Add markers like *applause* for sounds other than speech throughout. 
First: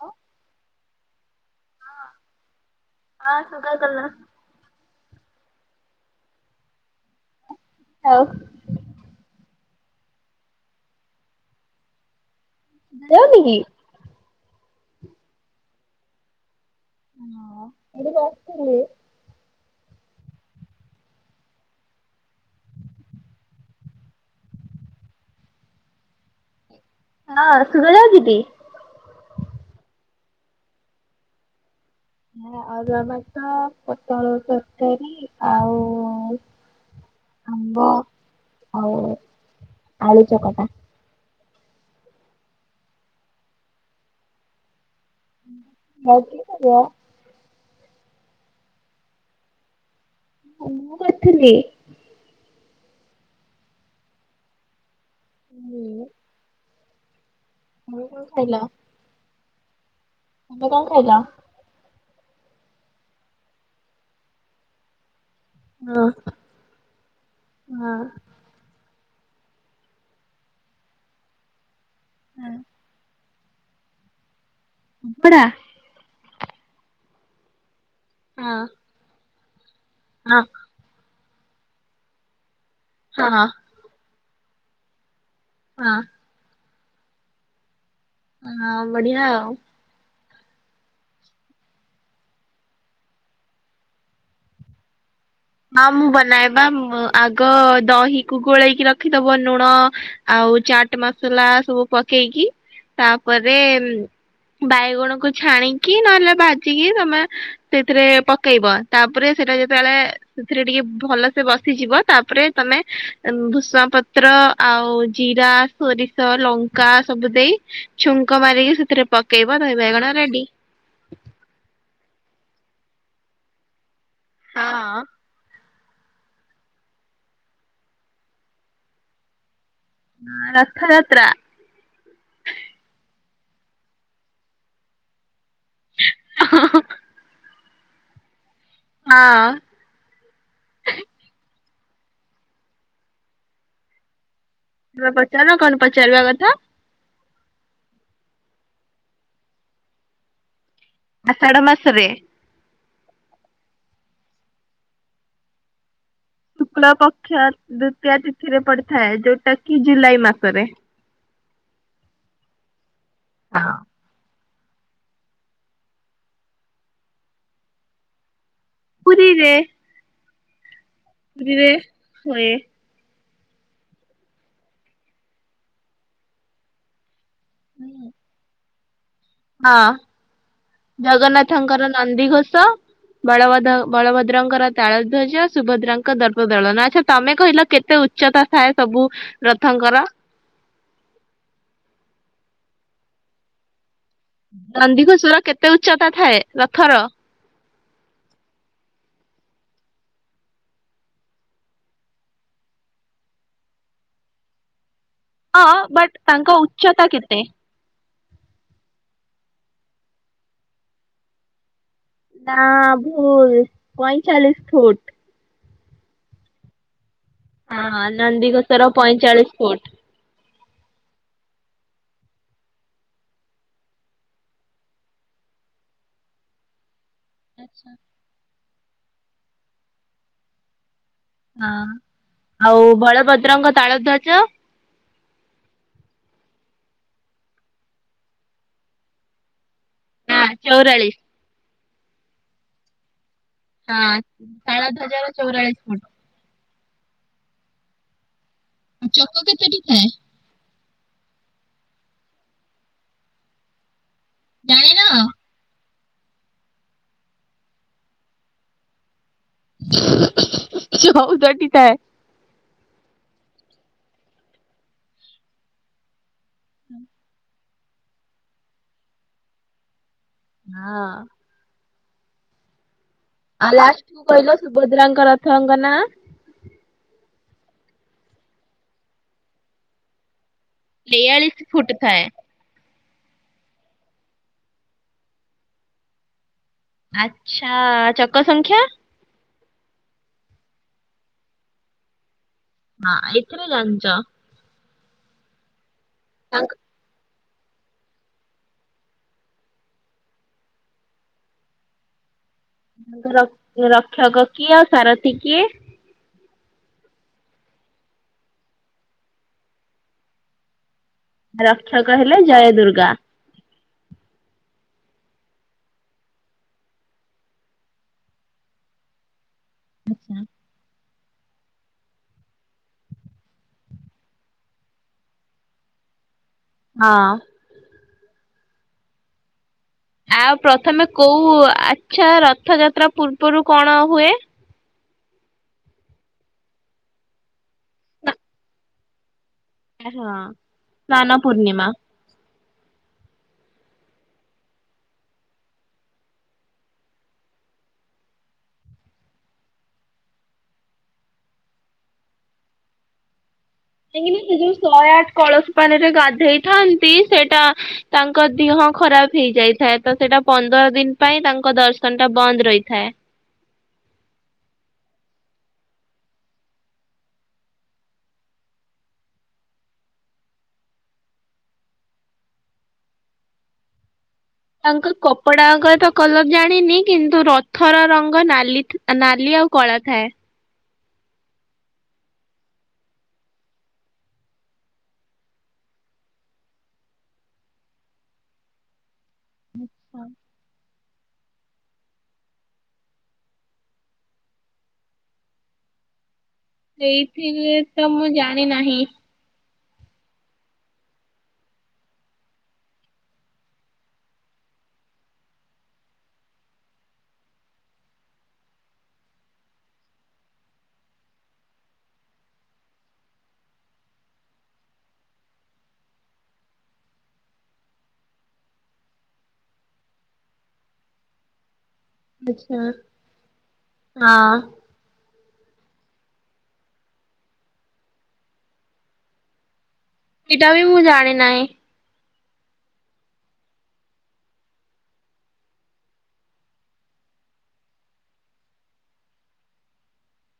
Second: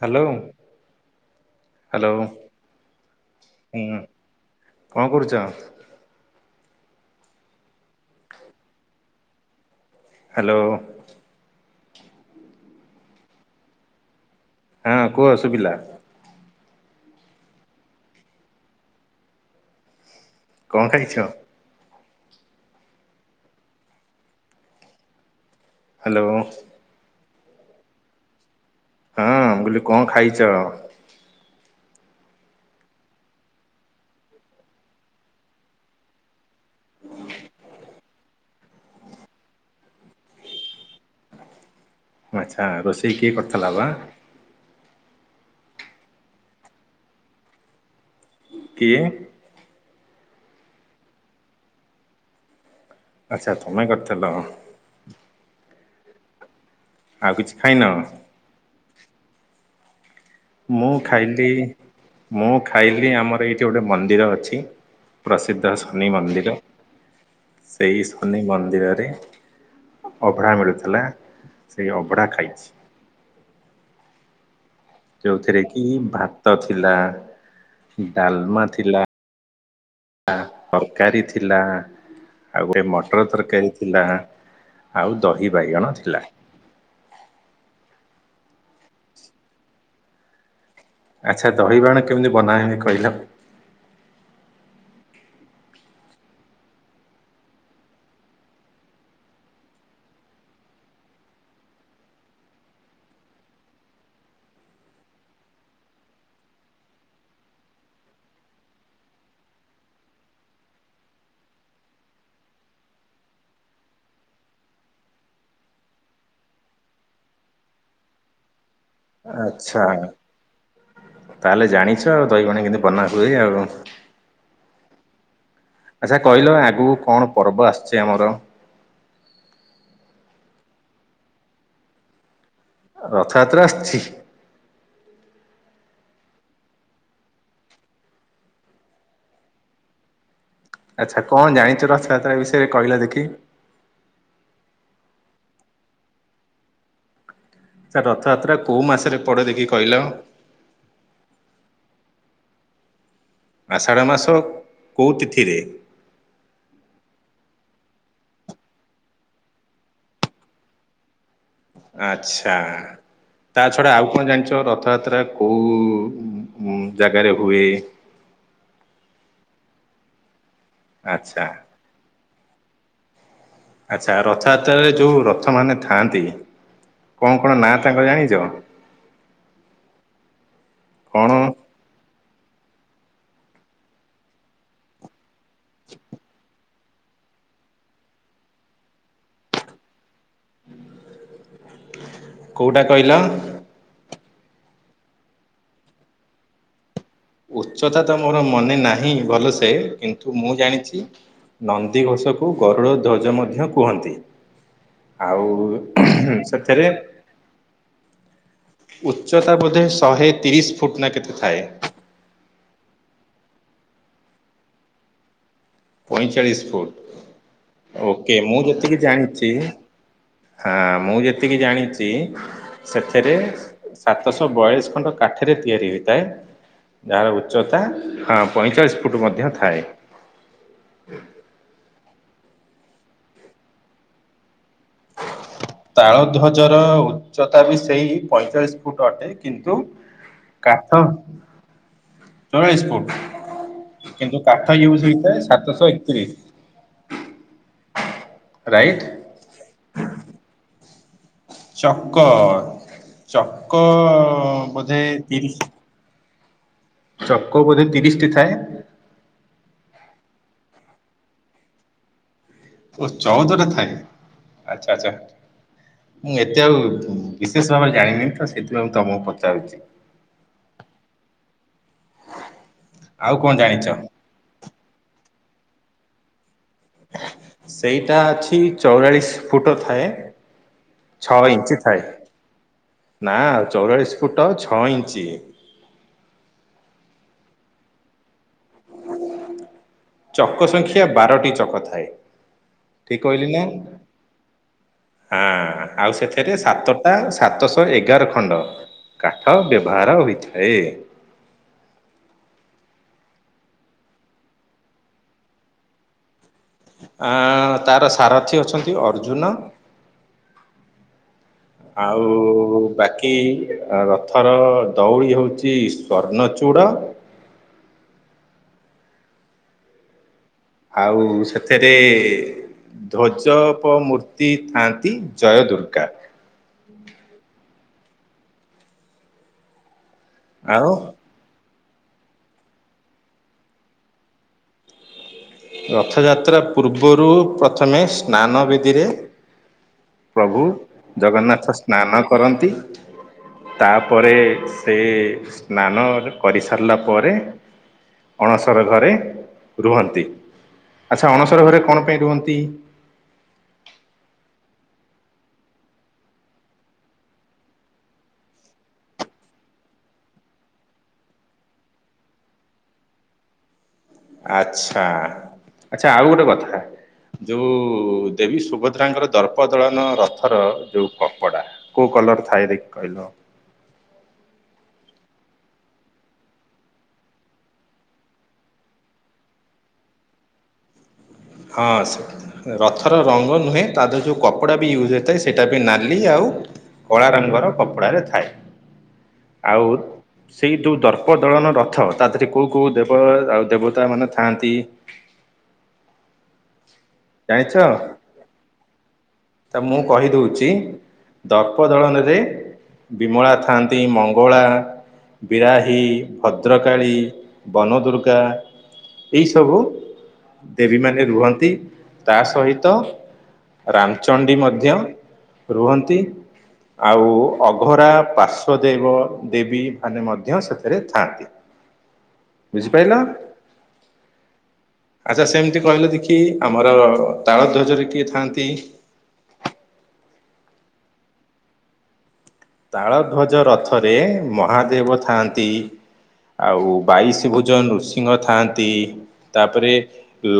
Hello hello. ହଁ ହୁଁ ଶୁଭାଗଲା। କଣ କରୁଛ। ଆଉ। ହାଲୋ। ଭଲ ଲାଗୁନିକି। ହଁ କୁହସୁଭିଲା। ହଁ ଏଇଠି କି ଆସିଥିଲି। କଁ ଖାଇଛ। ହାଲୋ। ନାଁ ଶୁଭା ସାଉଚିକି। ହଁ ମୁଁ କହିଲି କଣ ଖାଇଚ। ମୁଁ ଅରୁଆ ଭାତ ପୋଟଳ ତରକାରୀ ଆଉ ଉଁ। ଆମ୍ବ ଆଉ ଆଳୁ ଚକଟା। ଆଚ୍ଛା ରୋଷେଇ କିଏ କରିଥିଲା ବା। ଆଉ କିଏ କରିବ। କିଏ। ମୁଁ କରିଥିଲି। ଆଚ୍ଛା ତମେ କରିଥିଲ। ମୁଁ। ଆଉ କିଛି ଖାଇନ। ଆଇଲା। ମୁଁ ଖାଇଲ? ଖାଇଲି ମୁଁ ଖାଇଲି ଆମର ଏଇଠି ଗୋଟେ ମନ୍ଦିର ଅଛି। ପ୍ରସିଦ୍ଧ ହଁ ଶନି ମନ୍ଦିର ହଁ ସେଇ ହଁ। ଶନି ମନ୍ଦିରରେ। ଅଭଢା ମିଳୁଥିଲା ସେଇ ଅଭଢା ଖାଇଛି। ହଁ ହଁ ଯୋଉଥିରେ କି ଭାତ ଥିଲା ଡାଲମା ଥିଲା। ଆ ତରକାରୀ ଥିଲା ଆଉ ଗୋଟେ ମଟର ହଁ ହଁ ତରକାରୀ ଥିଲା। ଥିଲା ଆଉ ଦହି ବାଇଗଣ ଥିଲା। ହଁ ବଢିଆ ଆଉ। ଆଚ୍ଛା ଦହି ବାଇଗଣ କେମିତି ବନାହୁଏ କହିଲା। ହଁ ମୁଁ ବନାଏ ବା ଆଗ ଦହିକୁ ଗୋଳେଇକି ରଖିଦବ ଲୁଣ ଆଉ ଚାଟ ମସଲା ସବୁ ପକେଇକି ତାପରେ। ବାଇଗଣ କୁ ଛାଣିକି ନହେଲେ ବାଜିକି ତମେ ସେଇଥିରେ ପକେଇବ ତାପରେ ସେଟା ଯେତେବେଳେ ସେଥିରେ ଟିକେ ଭଲସେ ବସିଯିବ ତାପରେ ତମେ ଭୃସଙ୍ଗ ପତ୍ର ଆଉ ଜିରା ସୋରିଷ ଲଙ୍କା ସବୁ ଦେଇ ଛୁଙ୍କ ମାରିକି ସେଥିରେ ପ ଆଚ୍ଛା ତାହେଲେ ଜାଣିଛ ଆଉ ଦହି ବାଇଗଣ କେମତି ବନାହୁଏ ଆଉ। ହଁ। ଆଚ୍ଛା କହିଲ ଆଗକୁ କଣ ପର୍ବ ଆସିଛି ଆମର। ହଁ ରଥଯାତ୍ରା। ରଥଯାତ୍ରା ଆସିଛି। ହଁ ହଁ। ହଁ। ଆଚ୍ଛା କଣ ଜାଣିଛ ରଥଯାତ୍ରା ବିଷୟରେ କହିଲ ଦେଖି। ତମେ ପଚାର କଣ ପଚାରିବା କଥା। ସାର୍ ରଥଯାତ୍ରା କୋଉ ମାସରେ ପଡେ ଦେଖି କହିଲ? ଆଷାଢ ମାସରେ। ଆଷାଢ଼ ମାସ କୋଉ ତିଥିରେ? ଶୁକ୍ଳ ପକ୍ଷ ଦ୍ଵିତୀୟ ତିଥିରେ ପଡିଥାଏ ଯୋଉଟା କି ଜୁଲାଇ ମାସରେ। ଆଚ୍ଛା ତା ଛଡା ଆଉ କଣ ଜାଣିଛୁ? ଉ ରଥଯାତ୍ରା କୋଉ ଜାଗାରେ ହୁଏ? ପୁରୀରେ। ଆଚ୍ଛା ପୁରୀ ରେ ହୁଏ। ଆଚ୍ଛା ରଥଯାତ୍ରାରେ ଯୋଉ ରଥ ମାନେ ଥାଆନ୍ତି କଣ କଣ ନାଁ ତାଙ୍କର ଜାଣିଛ? ହଁ କଣ ଜଗନ୍ନାଥ ର ନନ୍ଦିଘୋଷ ବଳ ବଳଭଦ୍ରଙ୍କର ତାଳଧ୍ୱଜ ସୁଭଦ୍ରାଙ୍କ ଦର୍ପଦଳନ ଆଚ୍ଛା ତମେ କହିଲ କେତେ ଉଚ୍ଚତା ଥାଏ ସବୁ ରଥଙ୍କର? କୋଉଟା କହିଲ? ନନ୍ଦିଘୋଷର କେତେ ଉଚ୍ଚତା ଥାଏ ରଥର? ଉଚ୍ଚତା ତ ମୋର ମନେ ନାହିଁ ଭଲସେ କିନ୍ତୁ ମୁଁ ଜାଣିଛି ନନ୍ଦିଘୋଷକୁ ଗରୁଡ଼ ଧ୍ୱଜ ମଧ୍ୟ କୁହନ୍ତି। ହଁ ଆଉ ବଟ୍ ତାଙ୍କ ସେଥିରେ ଉଚ୍ଚତା କେତେ? ଉଚ୍ଚତା ବୋଧେ ଶହେ ତିରିଶ ଫୁଟ୍ ନା କେତେ ଥାଏ। ନା ଭୁଲ ପଇଁଚାଳିଶ ଫୁଟ। ପଇଁଚାଳିଶ ହଁ ଫୁଟ ଓକେ ମୁଁ ନନ୍ଦିଘୋଷର ଯେତିକି ପଇଁଚାଳିଶ ଜାଣିଛି ଫୁଟ। ହଁ ମୁଁ ଯେତିକି ଜାଣିଛି ସେଥିରେ ସାତଶହ ବୟାଳିଶ ଖଣ୍ଡ କାଠରେ ତିଆରି ହେଇଥାଏ। ଯାହାର ଉଚ୍ଚତା ହଁ ପଇଁଚାଳିଶ ଫୁଟ ମଧ୍ୟ ଥାଏ। ହଁ ଆଉ ବଳଭଦ୍ରଙ୍କ ତାଳ ଧ୍ୱଜ ହ ତାଳ ଧ୍ୱଜର ଉଚ୍ଚତା ବି ସେଇ ପଇଁଚାଳିଶ ଫୁଟ ଅଟେ କିନ୍ତୁ ନା କାଠ ଚଉରାଳିଶ ଚଳିଶ ଫୁଟ। ହଁ। କିନ୍ତୁ କାଠ ଇଉଜ ତାଳଧ୍ୱଜର ହେଇଥାଏ ଚଉରାଳିଶ ସାତଶହ ଫୁଟ। ଏକତିରିଶ। ରାଇଟ୍। ଚକ କେତେଟି ଥାଏ। ଚକ ଚକ ଜାଣିନ? ବୋଧେ ତିରିଶ। ଚକ ବୋଧେ ତିରିଶ ଟି ଥାଏ। ଚଉଦ ଟି ଥାଏ। ଓ ଚଉଦଟା ଥାଏ ଆଚ୍ଛା ଆଚ୍ଛା ମୁଁ ଏତେ ଆଉ ବିଶେଷ ଭାବରେ ଜାଣିନି ତ ସେଥିପାଇଁ ମୁଁ ତମକୁ ପଚାରୁଛି। ହଁ। କଣ ଆଉ ଜାଣିଛ? ଲାଷ୍ଟ କୁ କହିଲ ସୁଭଦ୍ରାଙ୍କ ରଥ ଙ୍ଗ ନା? ସେଇଟା ଅଛି ଚଉରାଳିଶ ଫୁଟ ଥାଏ। ଛଅ ତେୟାଳିଶ ଇଞ୍ଚ ଫୁଟ ଥାଏ ନା ଚଉରାଳିଶ ଫୁଟ ଛଅ ଇଞ୍ଚ। ଆଛା ଚକ ସଂଖ୍ୟା? ଚକ ସଂଖ୍ୟା ବାରଟି ଚକ ଥାଏ। ହଁ ଠିକ କହିଲି ନା ଏଥିରେ ଜାଣିଚ। ହଁ ଆଉ ସେଥିରେ ତାଙ୍କ ସାତ ତା ସାତଶହ ଏଗାର ଖଣ୍ଡ କାଠ ବ୍ୟବହାର ହୋଇଥାଏ। ତାଙ୍କ ରକ୍ଷକ କିଏ ଆଉ ସାରଥୀ କିଏ? ତାର ସାରଥୀ ଅଛନ୍ତି ଅର୍ଜୁନ। ରକ୍ଷକ ହେଲେ ଜୟ ଆଉ ଦୁର୍ଗା। ବାକି ରଥର ଦଉଡି ହଉଛି ସ୍ଵର୍ଣ୍ଣଚୂଡ। ଆଛା। ଆଉ ସେଥିରେ ଧ୍ୱଜପ ମୂର୍ତ୍ତି ଥାଆନ୍ତି ଜୟ ଦୁର୍ଗା। ହଁ। ଆଉ ପ୍ରଥମେ କୋଉ ଆଛା ରଥଯାତ୍ରା ପୂର୍ବରୁ କଣ ହୁଏ? ରଥଯାତ୍ରା ପୂର୍ବରୁ ପ୍ରଥମେ ସ୍ନାନ ବିଧିରେ ହଁ। ପ୍ରଭୁ ସ୍ନାନ ଜଗନ୍ନାଥ ପୂର୍ଣ୍ଣିମା। ସ୍ନାନ କରନ୍ତି। ତାପରେ ସେ ସ୍ନାନ କରି ସାରିଲା ପରେ? ଅଣସର ଘରେ ରୁହନ୍ତି। ଆଚ୍ଛା ଅଣସର ଘରେ କଣ ପାଇଁ ରୁହନ୍ତି? କାହିଁକି ସେ ଯୋଉ ଶହେ ଆଠ କଳସ ପାଣିରେ ଗାଧେଇଥାନ୍ତି ସେଇଟା ତାଙ୍କ ଦେିହ ଖରାପ ହେଇଯାଇଥାଏ ତ ସେଇଟା ପନ୍ଦର ଦିନ ପାଇଁ ତାଙ୍କ ଦର୍ଶନ ଟା ବନ୍ଦ ରହିଥାଏ ଆଛା ଆଛା ଆଉ ଗୋଟେ କଥା? ଯୋଉ ଦେବୀ ସୁଭଦ୍ରାଙ୍କର ଦର୍ପ ଦଳନ ରଥର ଯୋଉ କପଡା। କୋଉ କଲର ଥାଏ ଦେଖି କହିଲ? ତାଙ୍କ କପଡାଙ୍କର ତ କଲର ଜାଣିନି କିନ୍ତୁ ରଥର ରଙ୍ଗ ନାଲି- ନାଲି ଆଉ କଳା ଥାଏ। ହଁ ସେଠି ରଥର ରଙ୍ଗ ନୁହେଁ ତା ଦେ ଯେଉଁ କପଡ଼ା ବି ୟୁଜ୍ ହୋଇଇଥାଏ ସେଇଟା ବି ନାଲି ଆଉ କଳା ରଙ୍ଗର କପଡାରେ ଥାଏ ଆଉ ସେଇ ଯୋଉ ଦର ଅପଦଳନ ରଥ ତା ଦେହରେ କେଉଁ କେଉଁ ଦେବ ଆଉ ଦେବତାମାନେ ଥାଆନ୍ତି? ଜାଣିଛ ସେଇଥିରେ ତ ମୁଁ ଜାଣି ନାହିଁ। ତା ମୁଁ କହିଦଉଛି ଦର୍ପ ଦଳନରେ ବିମଳା ଥାନ୍ତି ମଙ୍ଗଳା ବିରାହୀ ଭଦ୍ରକାଳୀ ବନଦୁର୍ଗା। ଏଇ ସବୁ ଦେବୀ ମାନେ ରୁହନ୍ତି ତା ସହିତ ରାମଚଣ୍ଡୀ ମଧ୍ୟ ରୁହନ୍ତି। ଆଉ ଅଘରା ପାର୍ଶ୍ୱଵଦେବ ଦେବୀମାନେ ମଧ୍ୟ ସେଥିରେ ଥାନ୍ତି। ହ ଆଛା ବୁଝିପାଇଲ ହଁ ଆଚ୍ଛା ସେମିତି କହିଲ ଦେଖି *unintelligible* ତାଳ ଧ୍ୱଜରେ କିଏ ଥାଆନ୍ତି? ଏଇଟା ବି ମୁଁ ଜାଣି ନାହିଁ। ତାଳଧ୍ୱଜ ରଥରେ ମହାଦେବ ଥାଆନ୍ତି? ଆଉ ବାଇଶ ଭୋଜନ ନୃସିଂହ ଥାଆନ୍ତି। ତାପରେ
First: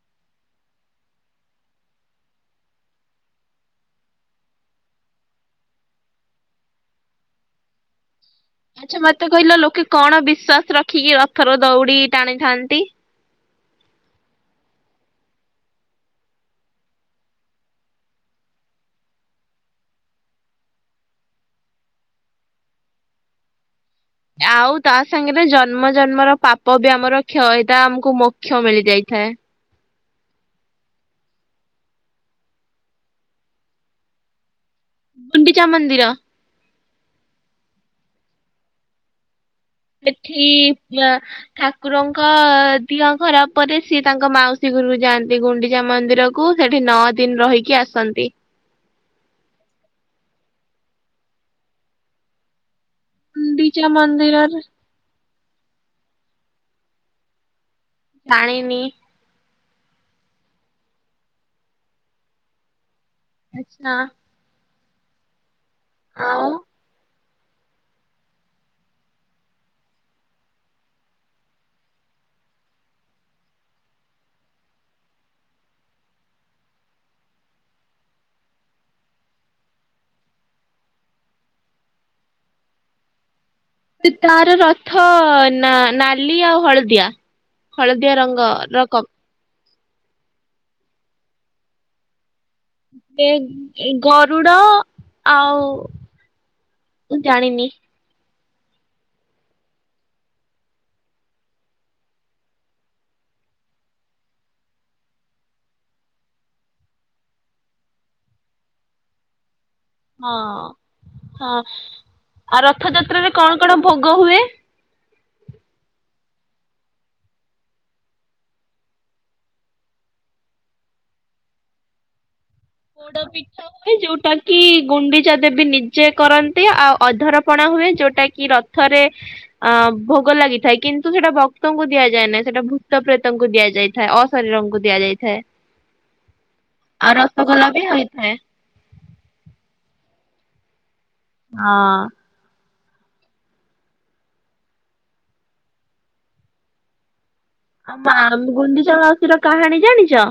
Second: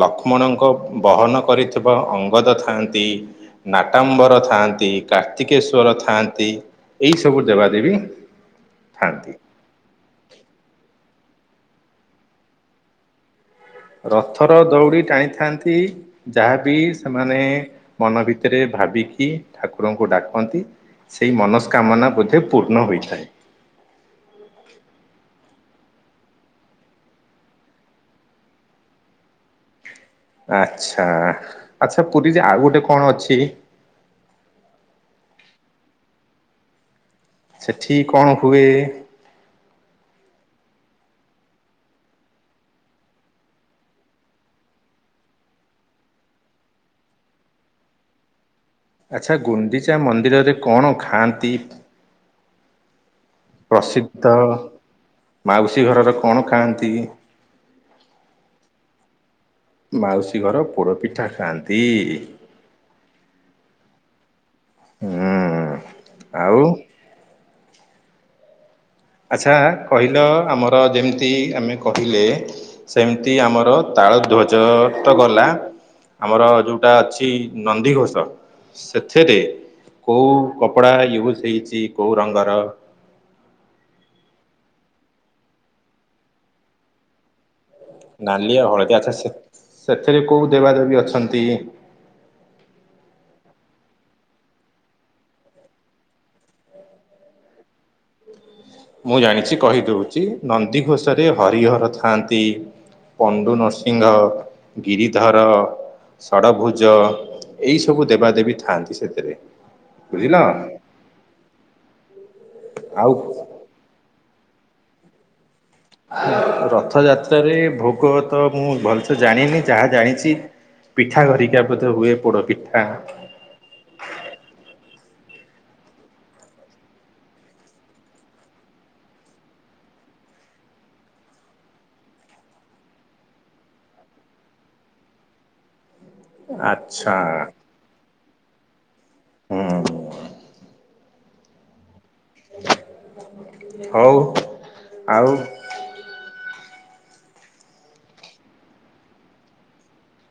ଲକ୍ଷ୍ମଣଙ୍କ ବହନ କରିଥିବା ଅଙ୍ଗଦ ଥାଆନ୍ତି। ନାଟାମ୍ବର ଥାଆନ୍ତି କାର୍ତ୍ତିକେଶ୍ୱର ଥାଆନ୍ତି। ଏଇ ସବୁ ଦେବାଦେବି ଆଚ୍ଛା ମତେ କହିଲ ଲୋକେ କଣ ବିଶ୍ଵାସ ରଖିକି ରଥର ଦଉଡି ଟାଣିଥାନ୍ତି? ରଥର ଦଉଡ଼ି ଟାଣିଥାନ୍ତି। ଯାହାବି ସେମାନେ ମନ ଭିତରେ ଭାବିକି ଠାକୁରଙ୍କୁ ଡାକନ୍ତି। ସେଇ ମନସ୍କାମନା ବୋଧେ ପୂର୍ଣ୍ଣ ହୋଇଥାଏ। ଆଉ ତା ସାଙ୍ଗରେ ଜନ୍ମ ଜନ୍ମର ପାପ ବି ଆମର କ୍ଷୟତା ଆମକୁ ମୋକ୍ଷ ମିଳିଯାଇଥାଏ। ଆଛା ଆଛା ପୁରୀ ଯେ ଆଉ ଗୋଟେ କଣ ଅଛି? ଗୁଣ୍ଡିଚା ମନ୍ଦିର। ସେଠି କଣ ହୁଏ? ସେଠି ୟା ଠାକୁରଙ୍କ ଦିଅ ଖରାପରେ ସିଏ ତାଙ୍କ ମାଉସୀ ଘରୁକୁ ଯାଆନ୍ତି ଗୁଣ୍ଡିଚା ମନ୍ଦିର। କୁ ସେଠି ନଅ ଦିନ ରହିକି ଆସନ୍ତି। ଆଚ୍ଛା ଗୁଣ୍ଡିଚା ମନ୍ଦିରରେ କଣ ଖାଆନ୍ତି? ଗୁଣ୍ଡିଚା ପ୍ରସିଦ୍ଧ ମନ୍ଦିରରେ ମାଉସୀ ଘରର କଣ ଖାଆନ୍ତି? ପାଣିନି। ମାଉସୀ ଘର ପୋଡ଼ ପିଠା ଖାଆନ୍ତି। ଆଛା। ହୁଁ। ଆଉ। ଆଚ୍ଛା କହିଲ ଆମର ଯେମିତି ଆମେ କହିଲେ। ସେମିତି ଆମର ତାଳ ଧ୍ୱଜ ତ ଗଲା। ଆମର ଯୋଉଟା ଅଛି ନନ୍ଦିଘୋଷ। ସେଥିରେ କେଉଁ କପଡ଼ା ୟୁଜ୍ ହେଇଛି କୋଉ ରଙ୍ଗର? ତାର ରଥ ନା ନାଲି ଆଉ ହଳଦିଆ। ହଳଦିଆ ରଙ୍ଗ ନାଲି ଆଉ ର ହଳଦୀ ଆଚ୍ଛା କପ୍ ସେ ସେଥିରେ କୋଉ ଦେବାଦେବୀ ଅଛନ୍ତି? ଏ ଗରୁଡ଼ ଆଉ ମୁଁ ଜାଣିିନି। ମୁଁ ଜାଣିଛି କହିଦେଉଛି। ନନ୍ଦୀଘୋଷରେ ହରିହର ଥାଆନ୍ତି। ପଣ୍ଡୁ ନରସିଂହ, ଗିରିଧର। ଷଡ଼ଭୁଜ ଏଇ ସବୁ ଦେବାଦେବୀ ଥାଆନ୍ତି ସେଥିରେ। ହଁ ବୁଝିଲ ହଁ, ଆଉ ରଥଯାତ୍ରାରେ କଣ କଣ ଭୋଗ ହୁଏ? ରଥଯାତ୍ରାରେ ଭୋଗ ତ ମୁଁ ଭଲସେ ଜାଣିନି ଯାହା ଜାଣିଛି। ପିଠା ଘରିକି ମଧ୍ୟ ହୁଏ ପୋଡ଼ ପିଠା। ତ ପିଠା। ହୁଏ ଯୋଉଟା କି ଗୁଣ୍ଡିଚା ଦେବୀ ନିଜେ କରନ୍ତି। ଆଉ ଅଧରପଣା ହୁଏ ଯୋଉଟା କି ର ଥରେ ଅ ଭୋଗ ଲାଗିଥାଏ କିନ୍ତୁ ସେଟା ଭକ୍ତଙ୍କୁ ଦିଆଯାଏ ନାହିଁ। ସେଟା ଭୂତ ପ୍ରେତଙ୍କୁ ଦିଆଯାଏ। ଥାଏ ଅ ଶରୀରଙ୍କୁ ଦିଆଯାଇଥାଏ। ଆଚ୍ଛା। ତବି ହୋଇଇଥାଏ। ହୁଁ। ଅଁ। ହଉ ଆଉ। ପା ଗୁଣ୍ଡିଚା ମାଉସ ର କାହାଣୀ ଜାଣିଛ?